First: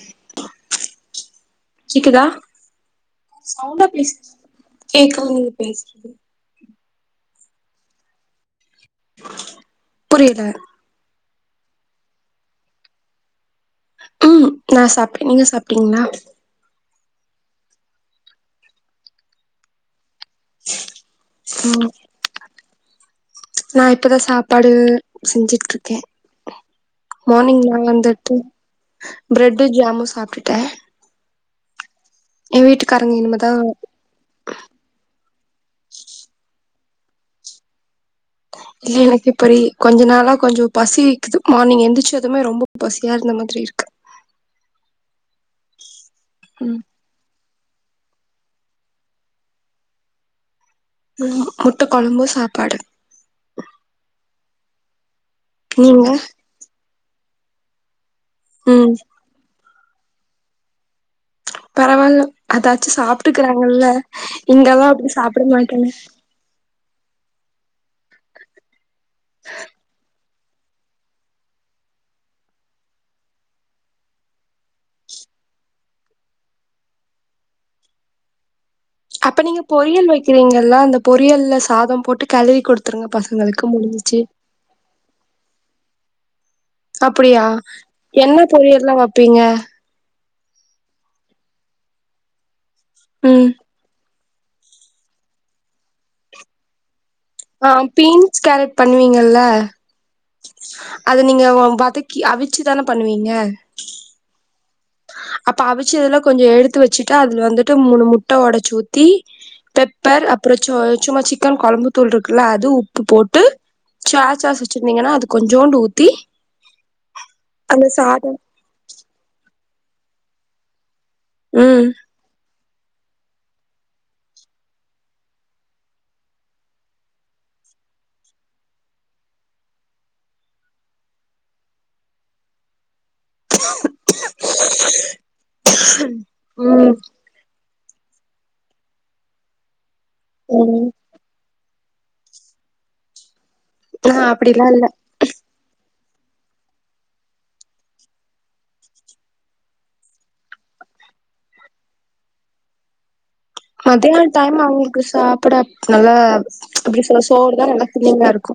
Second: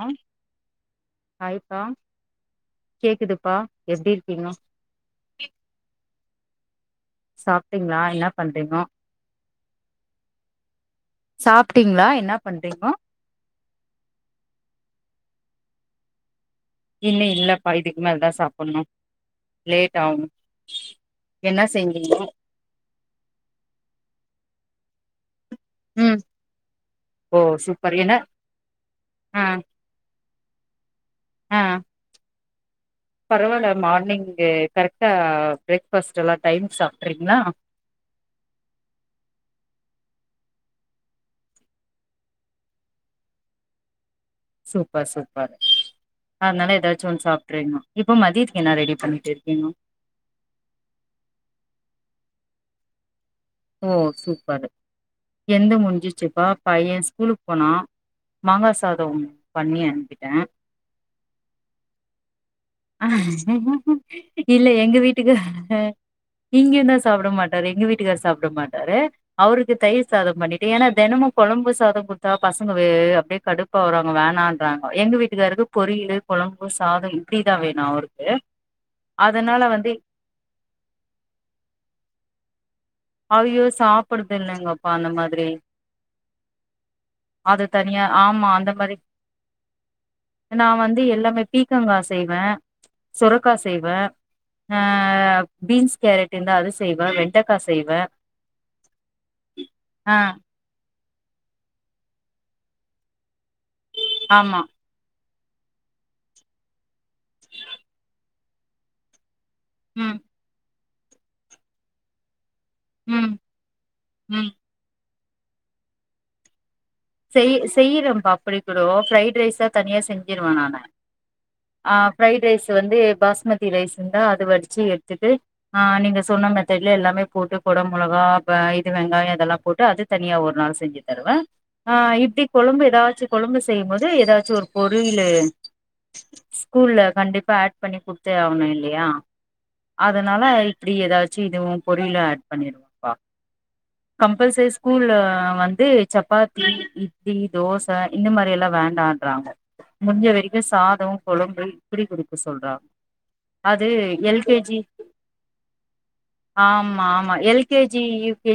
ஆஹ் கேக்குதா சவுண்டா எப்டி பேசு இருக்கீங்கோ கேக்கவே இல்ல பேசுறது சாப்ட்டீங்களா என்னா பண்றீங்கோ புரியுது சாப்ட்டீங்களா என்னா பண்றீங்கோ உம் நா சாப்ட்டே நீங்க சாப்ட்டீங்ளா இன்னு இல்லப்பா இதுக்கு மேலதா சாப்பட்ணு லேட் ஆகும் ம் நா இப்பதா சாப் பாடு செஞ்சுட்டுருக்கே ம் ஓ மார்னிங் நா சூப்பர் என்ன வந்துட்டு பிரெட்டு ஜாமு சாப்ட்டு ப்ப ஆஹ் ய வீட்டு பரவால்ல மார்னிங்கு கரெக்டா பிரேக் ஃபாஸ்ட்டெல்லா டைம்க்கு சாப்ட்றீங்களா இல்ல இல்ல இப்ப ரீ கொஞ்ச நாளா கொஞ்சோ பசிக்குது மார்னிங் எந்தர்ச்சதுமே ரொம்ப பசியா இருந்த மாதிரி இருக்கு சூப்பர் சூப்பர் அதனால ம் எதாச்சு ஒன்னு சாப் ட்ரேம்மா இப்ப மதியத்துக்கு என்ன ரெடி பண்ணிட்டு இருக்கீங்கோ சும்மா முட்ட கொழம்பு சாப்பாடு ஓ சூப்பரு எந்த நீங்க முடிஞ்சிச்சுப்பா பையேன்ஸ் கூலுக்கு போனா மாங்கா ம் சாதோம் பண்ணி அனுப்பிட்ட பரவால்ல அதாச்சு சாப்ட்டுக்கிறாங்கல்ல இல்ல இங்கல்லா எங்க அப்டி சாப்ட மாட்டாங்க சாப்ட மாட்டாரு எங்க வீட்டுக்கார் சாப் ட மாட்டாரு அவருக்கு தயிர் சாதம் பண்ணிட்டு ஏன்னா தினமு கொழம்பு சாதம் குடுத்தா பசங்க வே அப்டியே கடுப்பாவுராங்க வேணான்றாங்க எங்க வீட்டுக்காருக்கு பொரியலு கொழம்பு சாதோ இப்டிதா வேணு அவருக்கு அப்ப அதனால நீங்க வந்து பொரியல் வைக்கிறீங்கல்ல அந்த பொரியல்ல சாதம் போட்டு கெளரி குடுத் ஐயோ சாப்ட்றது இல்லங்கப்பா அந்த மாதிரி அப்டியா அது தனியா என்ன பொரியல்லா வப்பீங்க நா வந்து எல்லாமே பீக்கங்கா செய்வே ம் சுரக்கா செய்வே ஆ பீன்ஸ் கேரட் இருந்தா அது செய்வே வெண்டக் ஆ பீன்ஸ் கேரட் பண்ணுவீங்கல்ல ஆ அத நீங்க வதக்கி அவிச்சி தான பண்ணுவீங்க ஆமா அப்ப அவிச்சதுல கொஞ்சோ எடுத்து வச்சிட்டு அதுல வந்துட்டு மூணு முட்ட ஓடச்சி ஊத்தி ம், பெப்பர் அப்பறோ சோய் சும்மா சிக்கன் கொழம்பு தூள் இருக்குல்ல அது உப்பு ம், போட்டு சா ம். சாஸ் வச்சிருந்தீங்கன்னா அதுக் கொஞ்சோண்டு ஊத்தி செய் அந்த செய்றேம்பா சாதம் அப்டி கூட ஃப்ரைட் ரைஸா தனியா செஞ்சிருவே நானு ம் ஆ ஃப்ரைடு ரைஸ் இது வந்து பாஸ்மதி ரைஸ் இருந்தா அத வடிச்சி எடுத்துட்டு ஆ நீங்க சொன்ன மெத்தட்ல எல்லாமே போட்டு கொட மெளகா இது வெங்காயோ இதெல்லா போட்டு அது தனியா ஒரு நாள் செஞ்சி தருவே ஆ இப்டி கொழம்பு ஏதாச் சி கொழம்பு செய்யும் போது ஏதாச்சு ஒரு பொரியலு ம் ஸ்கூல்ல கண்டிப்பா ஆட் பண்ணி குடுத்தே ஆகணு இல்லையா அதனால ம் இப்டி எதாச்சி துவு பொரியலு ஆட் பண்ணிருவம்ப்பா நா அப்படிலா கம்பல்சரி இல்ல ஸ்கூல்ல வந்து சப்பாத் தி இட்லி தோச இந்த மாரி எல்லா வேண்டான்ட்றாங்க முடிஞ்ச வரைக்கு சாத கொழம்பு இப்பிடி குடுக்க சொல்றாங் மத்யான டைம் அவங்களுக்கு சாப்பட நல்லா ஆமா எப்டி சொல்ல ஆமா எல் சோறுதா நல்லா கில்லிங்கா இருக்கு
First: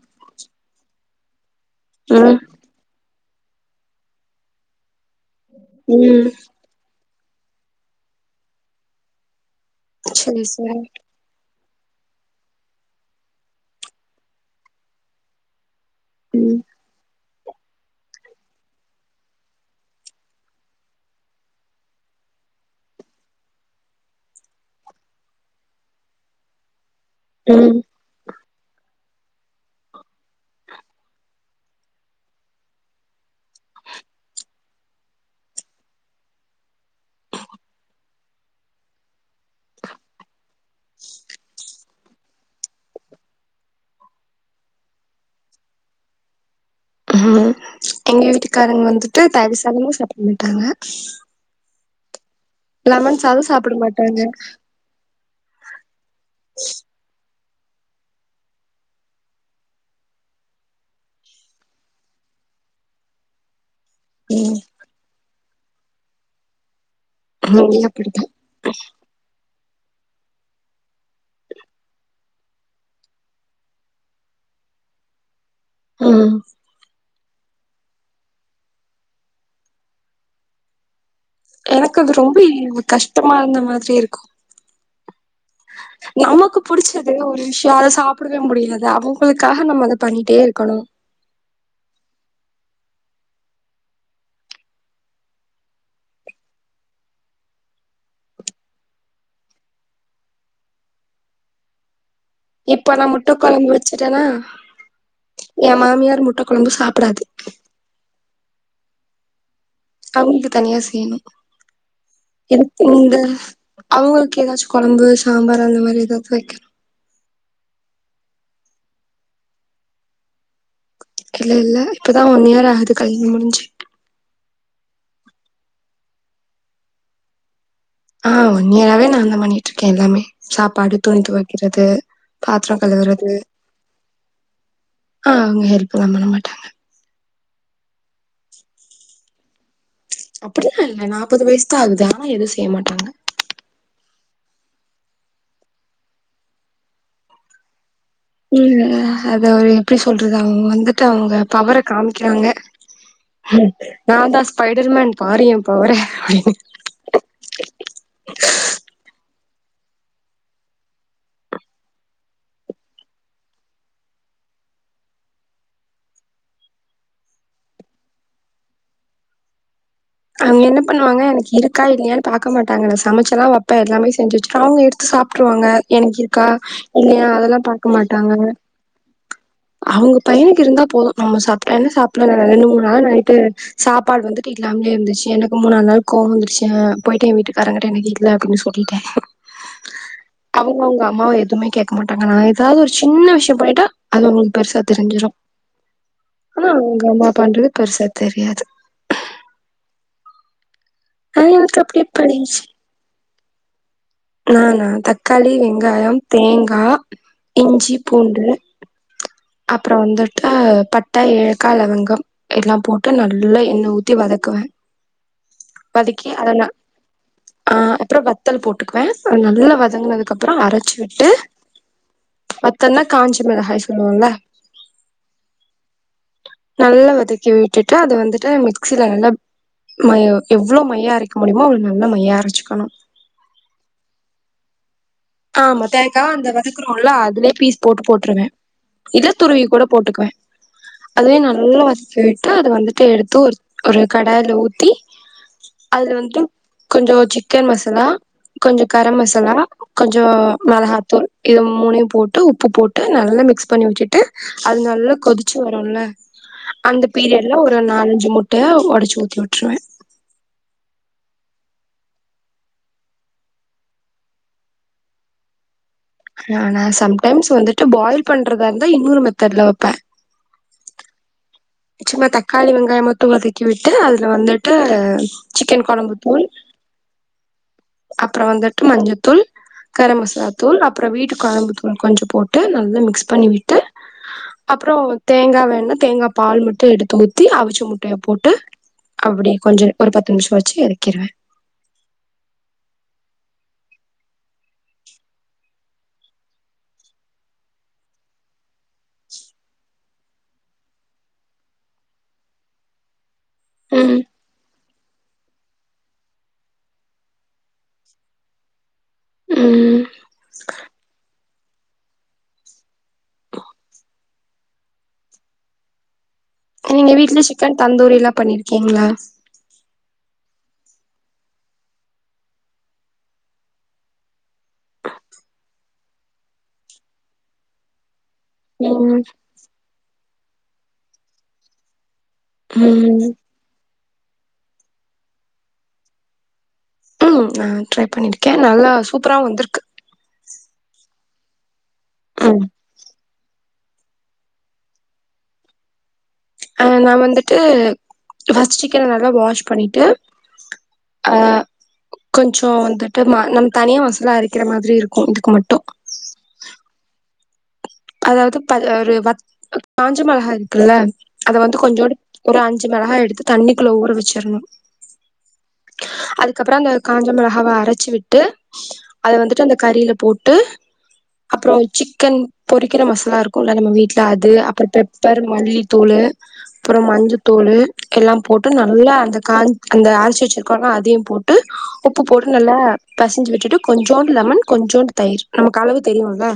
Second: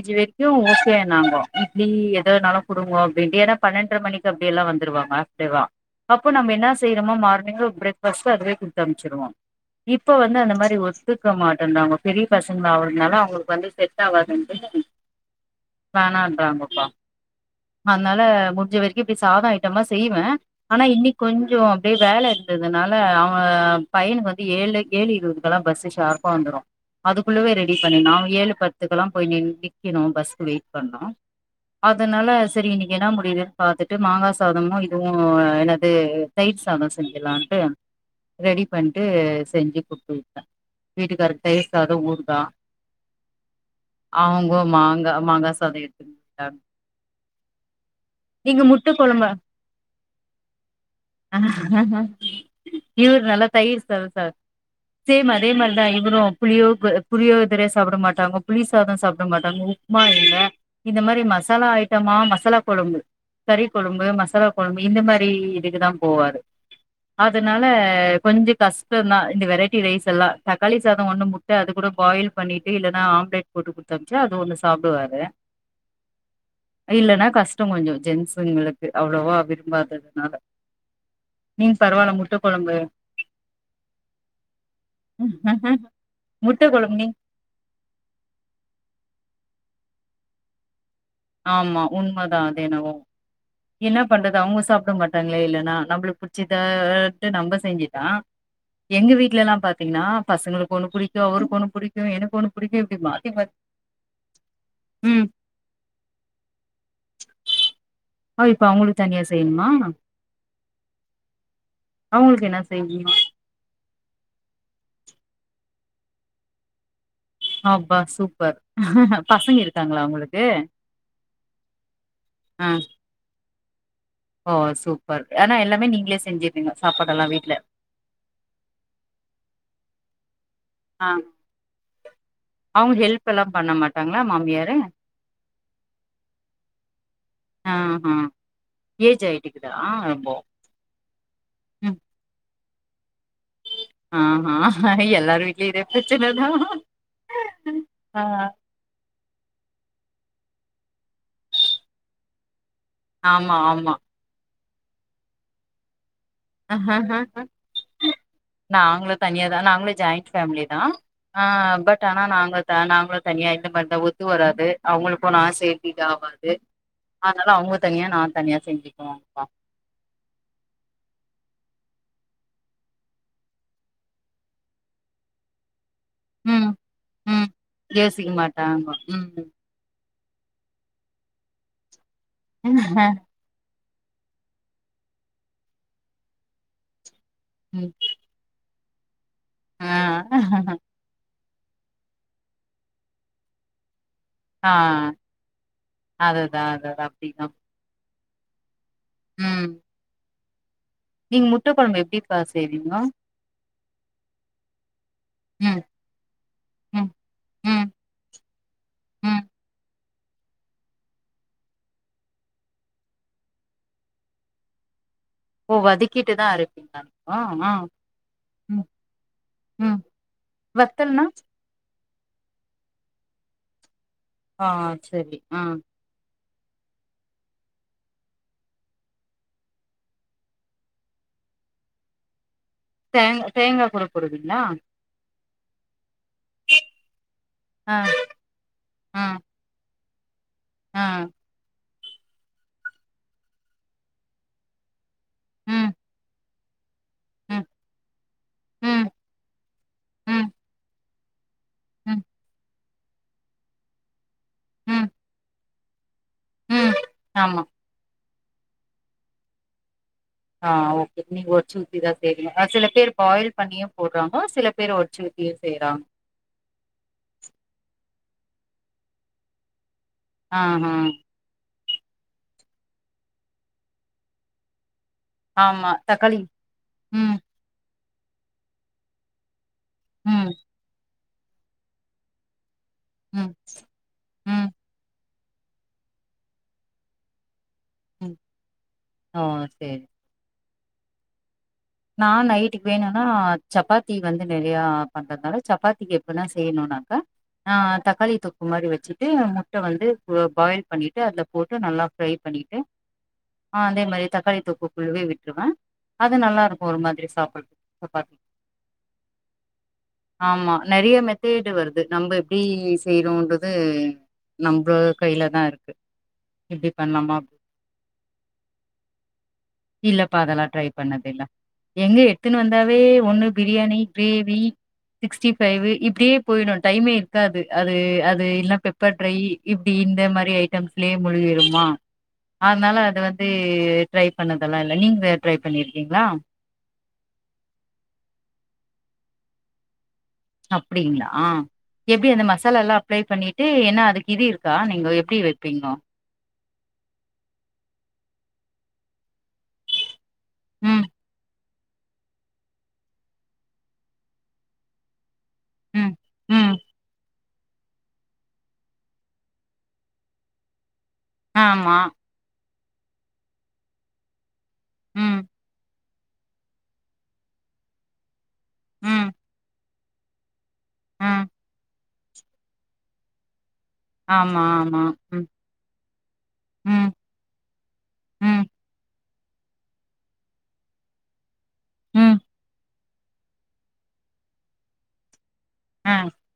நாங்கோ இட்லி எத ம் வேனாலு அவ பெட்டியான பன்னன்ற மணிக்கு அப்டி எல்லா வந்துருவா சாப்டுவா ம் அப்போ நம்ம என்ன செய் மா மார்னிங் பிரேக் ஃபாஸ்ட்டு அதுவே குடுத்து அனுப்ச்ருவோ இப்ப வந்து சரி அந்த சரி மாரி ஒத்துக்க மாட் றாங்க அவங்க பெரிய பசங்களாவறதுனால அவங்களுக்கு வந்து செட் ஆவாதுன்ட்டு ம் வேணான்றாங்கப்பா அதனால முஞ்ச வரைக்கு இப்டி சாத ஐட்டமா செய்வ ஆனா இன்னிக் கொஞ்ச அப்டியே வேல இருந்ததுனால அவ பையனுக்கு வந்து ஏழ்ர ஏழு இருபதுக்கெல்லா பஸ்ஸு ஷார்ப்பா வந்துரு அதுக்குள்ளவே ரெடி ம் பண்ணனு அவ ஏழு பத்து க்லா போய் நின் நிக்கணு பஸ்க்கு வெயிட் பண்ணு அ தனால செரி இன்னிக்கி என்னா முடியுதுன் பாத்துட்டு மாங்கா சாதமு இதுவு என்னது தயிர் சாத செஞ்சிலான்ட்டு ரெடி பண்ட்டு செஞ்சு குடுத்து வுட்ட வீட்டுக்காருக் தயிர் சாத ஊறுகா அவங்கோ மாங்கா மாங்கா சாத எடுத்துட் போய்ட்டாங்க ம் எங்க வீட்டுக்காரங்க வந்துட்டு கொழம்பா தய்ரு சாதமு சாப்ட மாட்டாங்க இவ்ரு லெமன் சாதோ நல்லா சாப்பிட தயிர் சாத மாட்டாங்க சாப்ட் சேம் அதே மாரிதா இவுரு புளியோ க புளியோ சேறே சாப்ட மாட்டாங்க புளி சாத சாப்ட மாட்டாங்க உப்மா இல்ல இந்த மாரி மஸ் சாலா ஐட்டமா மசாலா கொழம்பு கறி க்கொழம்பு மசாலா ம் கொழம்பு இந்த மாரி இதுக்கு தா போவாரு அதனால இங்கயு அப்படித்தா கொஞ்ச கஷ்ட்டந்தா இந்த வெரைட் டி ரைஸ் எல்லா தக்காளி சாத ஒன்னு முட்ட அது கூட பாயில் பண்ணிட்டு இல்லென்னா ஆம்லெட் போட்டு குட்த்தம்ச்சா அது ஒன்னு சாப்டுவாரு ம் இல்லனா கஷ்ட்டோ கொஞ்சொ ஜென்ஸுங்குளுக்கு அவ்ளவா விரும்பாததுனால நீங்க எனக்கு அது பரவால்ல முட்ட ரொம்பெய் கொழம்பு கஷ்ட்டமா இருந்த மாத்ரி இருக்கு நமக்கு முட்ட கொழம்பு நீ புடிச்சது ஒரு விஷ்ய அத சாப்டவே முடியாது அவுங்ளுக்கா நம்ம அத பண்ணிட்டே இருக்கணு ஆமா உண்மதா அதென்னவோ என்னா பண்றது அவுங்க சாப்ட மாட்டாங்ளோ இல்லனா நம்ப்ளுக் புடிச்சிதாட்டு நம்ப செஞ்சிட்டா எங்க வீட்ல எல்லா பாத்தீங்னா பசங்ளுக்கு ஒன்னு புடிக்கு அவ்ருக்கு ஒன்னு புடிக்கு எனக் இப்ப நா முட்ட கொழம்பு வச்சிட்டன்னா ம் யா மாமியார் முட்ட கொழம்பு சாப்புடாது அ இப்ப அவுங்ளுக்கு தனியா செய்யணு அவ்ங்ளுக்கு தனியா செய்யணு அவங்களுக்கு என்ன எனக் செய்யணுமா கிங்த அவுங்ளுக்கு எதாச்சு கொழம்பு சாம்பார் அந்த மாதிரி எதாவது வெக்கணு அப்பா சூப்பர் பசங்க இருக்காங்ளா உங்களுக்கு இல்லல்ல இப்பதா ஒன் ஆ இயர் ஆகுது கல்யாண் முடிஞ்சி ஓ சூப்பர் ஆனா எல்லாமே நீங்களே செஞ்சீர்ரீங்க சாப்பாடெல்லா வீட்ல ஆஹ் ஒன்னியராவே நான்தா பண்ணிட்டு இருக்கேன் எல்லாமே சாப்பாடு ஆ துணி தொவெக்கிறது பாத்ரம் அவங்க ஹெல்ப் கழுவறது எல்லா பண்ண மாட்டாங்களா மாமியாரு ஆஹ் அவ்ங்க ஹெல்ப்ல்லாம் பண்ண மாட்டாங்க ஆ ஆ ஏஜ் ஆய் அப்டில்லா இல்ல நாப்பது வைஸ்தா ம் ஆகுது ஆனா எதுவு செய்ய மாட் டாங்க ஆஹ் ஆஹ் எல்லாரு வீட்லயு இதே பிரச்சனதா ஆ உம் அத ஒரு எப்டி சொல்றது அவுங்க வந்துட்டு அவுங்க பவர காமிக்கிறாங்க ஆமா ஆமா நாந்தா ஸ் பைடர்மேன் பாரு என் பவர அப்டின்னு நாங்ளு தனியா தா நாங்ளு ஜாயிண்ட் ஃபேம்லிதா ஆஹ் பட் ஆனா நாங்க த நாங்களு தனியா இந்த மார்தா ஒத்து வராது அவுங்களுக்கு நா செய்ரது இதாவாது அதனால அவுங்க தனியா நா தனியா செஞ்சிக்குவோம்பா அவுங்க என்ன பண்ணுவாங்க எனக்கு இருக்கா இல்லையானு பாக்க மாட்டாங்க நா சமச்சு எல்லா வெப்ப எல்லாமே செஞ்சு வெச்சிருவ அவங்க எடுத்து சாப்பிட்டுருவாங்க எனக்கு இருக்கா ம் இல்லையா ம் அதெல்லாம் பாக்க யோசிக்க மாட்டாங்க ம் அவங்க பையனுக்கு இருந்தா போதும் நம்ம சாப்பிட்டா என்ன சா ரெண்டு மூனு நாளா நைட்டு சாப்பாடு வந்துட்டு இல்லாமே இருந்துச்சு எனக்கு மூணா நாளு கோவம் வந்துருச்சா போய்ட்டு என் வீட்டு காறங்ககிட்ட ம் எனக்கு இல்ல அப்புடினு சொல் லிட்ட ஆ அவுங்க அவுங்க அம்மாவ எது வுமே கேக்க மாட்டாங்க நா எதாவது ஒரு சின்ன விஷியோ பண்ணிட்டா அது அவங்களுக்கு ஆ பெருசா தெரிஞ்சிரு அதுதா ஆனா அவங்க அதுதா அம்மா அப்டிதா பண்றது பெருசா தெரியாது ம் ஆஹ நீங்க முட்ட எனக்கு அப்படி கொழம்பு எப்டிப்பா பலகிச்சு செய்வீங்க நானானா தக்காளி ம் வெங்காயம் தேங்கா ம் ம் இஞ்சி பூண்டு ம் அப்புறோ வந்துட்டு பட்ட ஏலக்காய் லவங்கம் எல்லாம் போட்டு நல்லா எண்ணய் ஊத்தி வதக்குவ ஓ வதக்கி வதக்கிட்டுதா அத நா அரைப்பீங்களா நீங்க ஆ ஆஹ் அப்புறோ வத்தல் ம் போட்டுக்குவ அ நல்லா ம் வதங்கினதுக்கு அப்புறோ அரச்சு வத்தல்னா விட்டு வத்தல்னா காஞ்சமிளகாய் சொல்லுவோல்ல ஆஹ் செரி ஆஹ் நல்லா வதக்கி விட்டுட்டு அது வந்துட்டு மிக்சியில நல்லா ம எவ்ளோ மையா அரைக்க முடியுமோ அவ்வளொ நல்ல மையா அரச்சுக்கணு தேங்க தேங்கா கூட போடுவிங்ளா ஆமா தேங்கா அந்த வெதக்குறோல்ல அதுலயே ஃபீஸ் ஆ போட்டு போட்டுருவே ஆ இத துருவி கூட போட்டுக்குவ ஆ அதுவே நல்ல வதக் ச்சுட்டு அது வந்துட்டு எடுத்து ஒரு ஒரு கடாயில ஊத்தி ம் அதுல வந்து கொஞ்சோ ம் சிக்கன் மசாலா கொஞ்சொ ம் கரம் மசாலா கொஞ்சொ ம் மெளகாத்தூள் இது மூணையு ம் போட்டு உப்பு போட் டு நல்லா மிக்ஸ் பண்ணி வுச்சுட்டு அது ம் நல்லா கொதிச் சு வருல ம் அந்த பீரியட்ல ஆமா ஒரு நாலஞ்சு முட் ட ஒடச்சு ஊத்தி வுட்டுருவ ஆஹ் ஓகே நீங்க ஒடச்சூத்திதா செய்விங்க அ சில பேர் பாயில் பண்ணியும் போடுறாங்க சில பேர் ஒடச்சூத்தியும் செய்றாங் நானா சம்டைம்ஸ் வந்துட்டு பாயில் பண்றதா இருந்தா இன்னோரு மெத்தட்ல வப்ப ஆஹ சும்மா தக்காளி வெங்காய மட்டு வதக்கி விட்டு அதுல வந்துட்டு சிக்கன் ஆமா தக்காளி கொழம்புத்தூள் ம் அப்றோ வந்துட்டு மஞ்சத்தூள் கரம் மசாலா ம் தூள் அப்றோ வீட்டு கொழம்பு தூள் கொஞ்சொ போட்டு நல் ல மிக்ஸ் பண்ணி ம் விட்டு ம் அப்றோ தேங்கா வேணுணா தேங்கா பால் மட்டு எடுத்து ஊத்தி அவிச்சு முட்டைய ம் போட்டு ஓ அப்பிடியே கொஞ்சம் செரி ஒரு பத்து நிமிஷொ வச் வச்சி எறக்கிறுவ நா நைட்டுக்கு வேணுனா சப்பாத்தி வந்து நெறையா பண்றதுனால சப்பாத்திக்கு எப்டினா செய்யணுனாக்கா ஆஹ் தக்காளி தொக்கு மாரி வச்சிட்டு முட்ட வந்து பொ பாயில் பண்ணிட்டு அதுல போட்டு நல்லா ஃப்ரை பண்ணிட்டு ஆஹ் அதே ம் மாரி தக்காளி தொக்கு குள்ளவே விட் ருவே அது நல்லாருக் ஒரு மாதிரி சாப்பிடற சப்பாத்தி ம் ஆமா நெறைய மெத் தேடு வருது நம்ப எப்டி செய்றோன்றது நம்பளோ கைலதா இருக்கு இப்டி நீங்க பண்ணலாமா வீட்ல அப்படி சிக்கன் தந்தூரி எல்லா பண்ணிருக்கீங்களா இல்லப்பா அதெல்லாம் ட்ரை பண்ணுனது இல்ல எங்க எடுத்தின்னு வந்தாவே ஒண்ணு பிரியாணி கிரேவி சிக்ஸ்டி பைவு இப்பிடியே போயிடும் டைமே இருக்காது அது அது இல்லா பெப்பர் ம் ட்ரை இப்பிடி இந்த மாரி இதே ஐட்டம்ஸ்லே மூழ்கிடுமா அதனால அது ம் வந்து ட்ரை பண்ணதெல்லாம் இல்ல நீங்க ட்ரை பண்ணிருக்கீங்களா ம் நான் ட்ரை பண்ணிருக்கேன் நல்லா சூப்பரா வந்திருக்கு அப்பிடிங்களா எப்டி அந்த ம் மசால எல்லா அப்ளை பண்ணி டு என்ன அதுக்கு இது இருக்கா நீங்க எப்பிடி வைப்பீங்கோ ஆ நா வந்துட்டு ஃபர்ஸ்ட் சிக்கன நல்லா வாஷ் பண்ணிட்டு ம், ஆ கொஞ்சே வந்துட்டு ம நம்ம தனியா மசாலா அரைக்கிற மாரி இருக்கும் இதுக்கு மட்டும் ம் ம் அதாது ப ஒரு வத் காஞ்ச மொளகா இருக்குல்ல அத வந்து ஆமா. கொஞ்சோண்டு ஒரு அஞ் சு மெளகா எடுத்து தண்ணிக்குள்ள ஊற வச்சிடணும் ம் அதுக்கப்பற அந்த காஞ்ச மிளகாவ அரைச்சி விட்டு ம், அதை வந்துட்டு அந்த கறியில போட்டு ம். அப்பறம் சிக் க்கன் பொறிக்கிற மசாலா இருக்க கும்ல நம்ம வீட்டுல அது ஆமா, அப்புறம் ஆமா. பெப்பர் ம், மல்லித்தூளு அப்பறம் ம், மஞ்ச தூளு எல்லா ம், போட்டு நல்லா அந்த கா அந்த ஆரச்சி வச்சிருக்கோம்ல அதையும் போட் டு உப்பு ம். போட்டு நல்லா பெசிஞ்சு விட்டு கொஞ்சோண்டு லெமன் கொஞ்சோண்டு தயிர் நமக்கு அளவு ஆ. தெரியும்லா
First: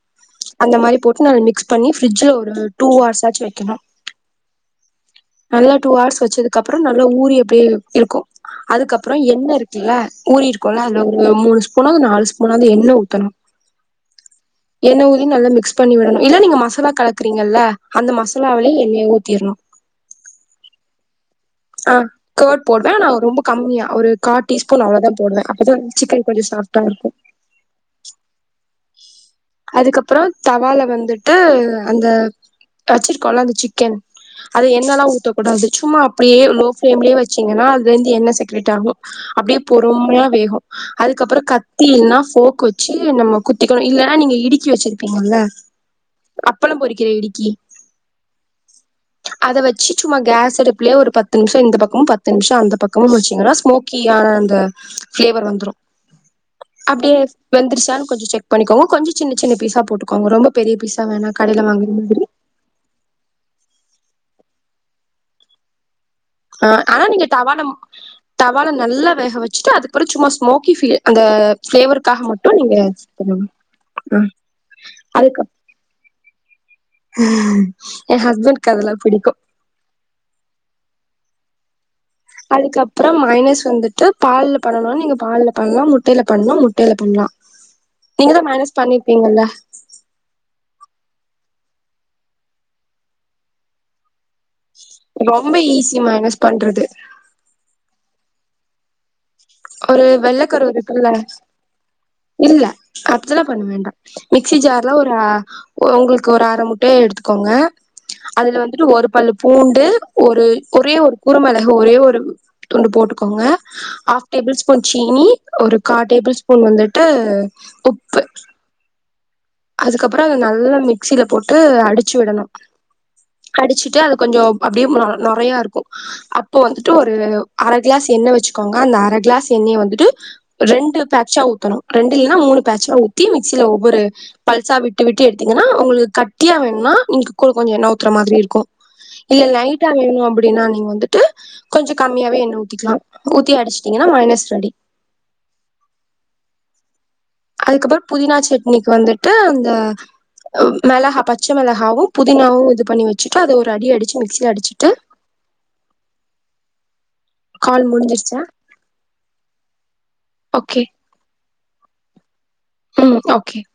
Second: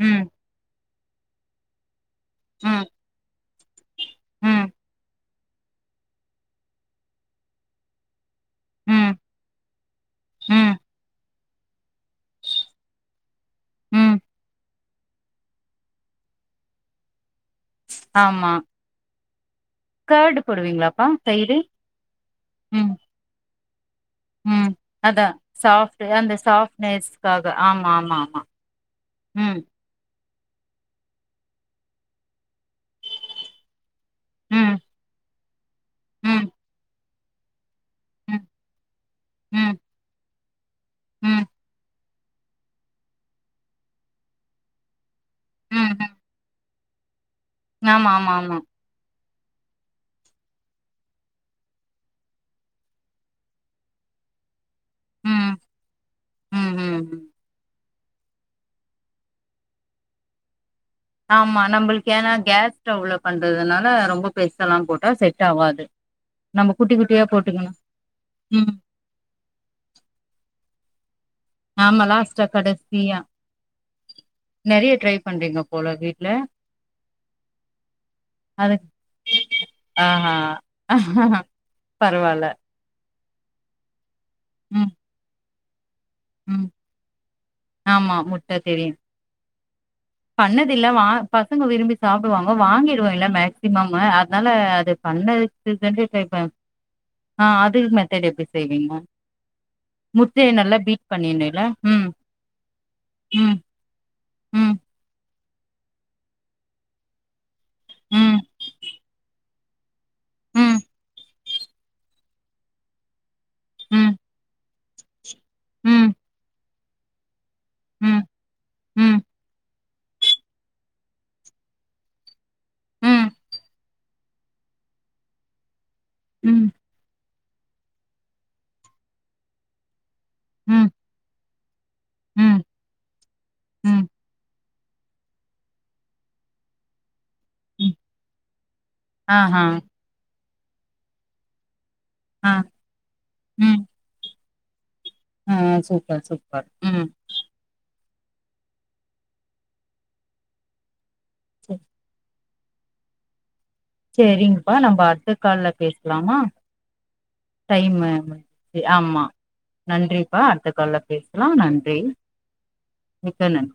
ம், அந்த மாரி போட்டு நால்லா மிக்ஸ் பண்ணி பிரிட்ஜில ஒரு ம், டூ அவர்ஸ் ஆச்சு வே கினும் ம் நல்லா டூ ஹர்ஸ் வச்சதுக்கு அப்பறம் நல்லா ஊறி அப்டியே இருக்கும் ம், அதுக்கப்பறம் எண்ண இருக்குல்ல ஊறி ம். இருக்கோல்ல அதுல ஒரு மூணு ஸ்பூனாவது நாலு ஸ்பூனாவது எண்ண ஊத்தணும் ம் எண்ணய ஊத்தி நல்லா மிக்ஸ் பண்ணி விடணும் இல்ல நீங்க மசாலா கலக்குறீங்கல்ல அந்த ஆமா மசாலாவிலயே எண்ணய ஊத்திரணும் கர்டு போடுவீங்களாப்பா சைடு ஆ கர்ட் போட்டு ம் நா ரொம்ப கம்மியா ஒரு கா ம் டீஸ்பூன் அவ்ளதா அதா போடுவ அப்பதா வந்து சாஃப்ட் சிக்கன் அந்த கொஞ்ச சாஃப்டா இருக்கு சாஃப்ட்னஸ்க்காக ஆமா ஆமா ஆமா ம் அதுக்கப் அப்புற தவால வந்துட்டு அந்த வச்சிருக்கோல அந்த சிக்கன் அது ம் எண்ணெலா ஊத்தக்கூடாது சும் அப்டியே ம் லோ ஃபிளேம்லயே வெச் சிங்கனா அதுல இருந்து எண்ணெ ம் செக்ரேட் ஆகு அப்டியே ம் பொறுமையா வேகு அதுக்கப்புற ம் கத்தி இல்லனா ஃபோர்க் வெச் சு நம்ம குத்திக்கணு இல்லனா நீங்க இடுக்கி வெச்சிருப்பிங்கல்ல ம் ம் அப்பளம் பொறிக்கிற இடுக்கி ஆமா ஆமா ஆமா அத வெச்சு சும்மா கேஸ் அடுப் புல ஒரு பத்து நிமிஷ இந்த பக்கமு பத்து நிமிஷ அந்த பக்கமு புடிச்சிங்கனா ஸ்மோக்கியான அந்த ஃப்ளேவர் ம் வந்துரு ம் ம் அப்டியே ம் வெந்துருச்சான் கொஞ்ச செக் பண்ணிக்கோங்க கொஞ்ச சின்ன சின்ன பீசா போட்டுக்கோங்க ரொம்ப பெரிய பீஸ் ஆமா நம்மளுக்கு ஏனா கேஸ் ஸ்டவ்ல பண்றதுனால ரொம்ப பெருசெல்லா போட்டா செட் ஆவாது ஆ நம்ம குட்டி ஆனா குட்டியா நீங்க தவால போட்டுக்கணு தவால ம் நல்லா வேக வெச்சுட்டு அதுக்கப்புற சும்மா ஸ்மோக்கி ஃபீல் அந்த ஆமா ஃபிளேவர்க்காக லாஸ்ட்டா மட்டு நீங்க கேஸ்ல கடைசியா பண்ணனு ஆ அதுக்கப் ல ஏ ஹஸ்பண்க் அது அதலா புடிக்கு ஆஹா பரவால்ல ப்ற மைனஸ் வந்துட்டு பால்ல ம் பண்ணனு நீங்க பால்ல பன்லா முட் டைல பண்லா ம் முட்டைல பண்லா ஆமா முட்ட தெரியு பண்ணதில்ல வா பசங்க விரும்பி சாப்டுவாங்க வாங்கிடுவே இல்ல மேக்சிமம்மு அத் னால அது ரொம்ப ஈஸி பண்ணதுக்கு மைனஸ் பண்றது [unintelligible] ஆ அதுகுமே தேட் எப்டி செய்வீங்மா ஒரு முட்டய வெள்ளக்கரு நல்லா பீட் இருக்குல்ல பண்ணினு இல்ல ம் இல்ல அப்ஜலா ம், பண் வேண்டா மிக்ஸி ம், ஜார்ல ஒரு ஆ ஒ உங்குள்க்கு ஒர் அர முட்டய எடுத்துக்கோங்க ம், அதுல வந்துட்டு ஒரு பல்லு பூண்டு ஒரூ ம், ஒரே ஒரு குறுமிளகு ஒரே ஒரு துண்டு போட்டுகோங்க ம், ஆப் டேபிள் ஸ்பூன் சீனி ஒரு கா ம், டேபிள் ஸ்பூன் வந்துட்டு ம், உப்பு ம், ம், அதுக்கப்புறோ நல்லா மிக்சில போட்டு அடிச்சி விடணு ம், அடிச்சிட்டு அது கொஞ்சோ அப்டியே நொ நொறையாருக்கு அப்போ ம், வந்துட்டு ஒரு அர கிலாஸ் எண்ணெ வச்சுக்கோங்க அந்த அர கிளாஸ் எண்ணெய வந்துட்டு ம், ரெண்டு பேக்ஷா தணு ரெண்டு இல்னா மூணு ம், பேச்சா த்தி மிக்சில ஒவ்வொரு ம். பல்சா விட்டு விட்டு எடுத்தீங்கனா உங்களுக் கட்டியா வேணுனா இங்க கூட கொஞ்சொ எண்ண ஊத்ற மாதிரிருக்கு இல்ல ஆஹா. லைட்டா வேணு அம்ப அப்டினா நீங் வந்துட்டு கொஞ்சொ கம்மியாவே ஆ. எண்ண ஊத்திக்கிலா ஊத்தி அடிச்சிடிங்கினா மையனஸ் ரெடி ஆஹ் சூப்பர் சூப்பர் உம் அதுக்கப்றோ புதினா சட்னிக் வந்துட்டு அந்த மெளகா பச்ச மெளகாவு புதினாவு து பண்ணி வச்சுட்டு அது ஒரு அடி அடிச்சு மிக்சில செரிங்கப்பா அடிச்சுட்டு நம்ம அடுத்த கால்ல பேசலாமா கால் டைமு முடிஞ்சிருச்சா ஆமா நன்றிப்பா அடுத்த ஓகே கால்ல பேச லா நன்றி ம் மிக்க ஓகே நன்றி.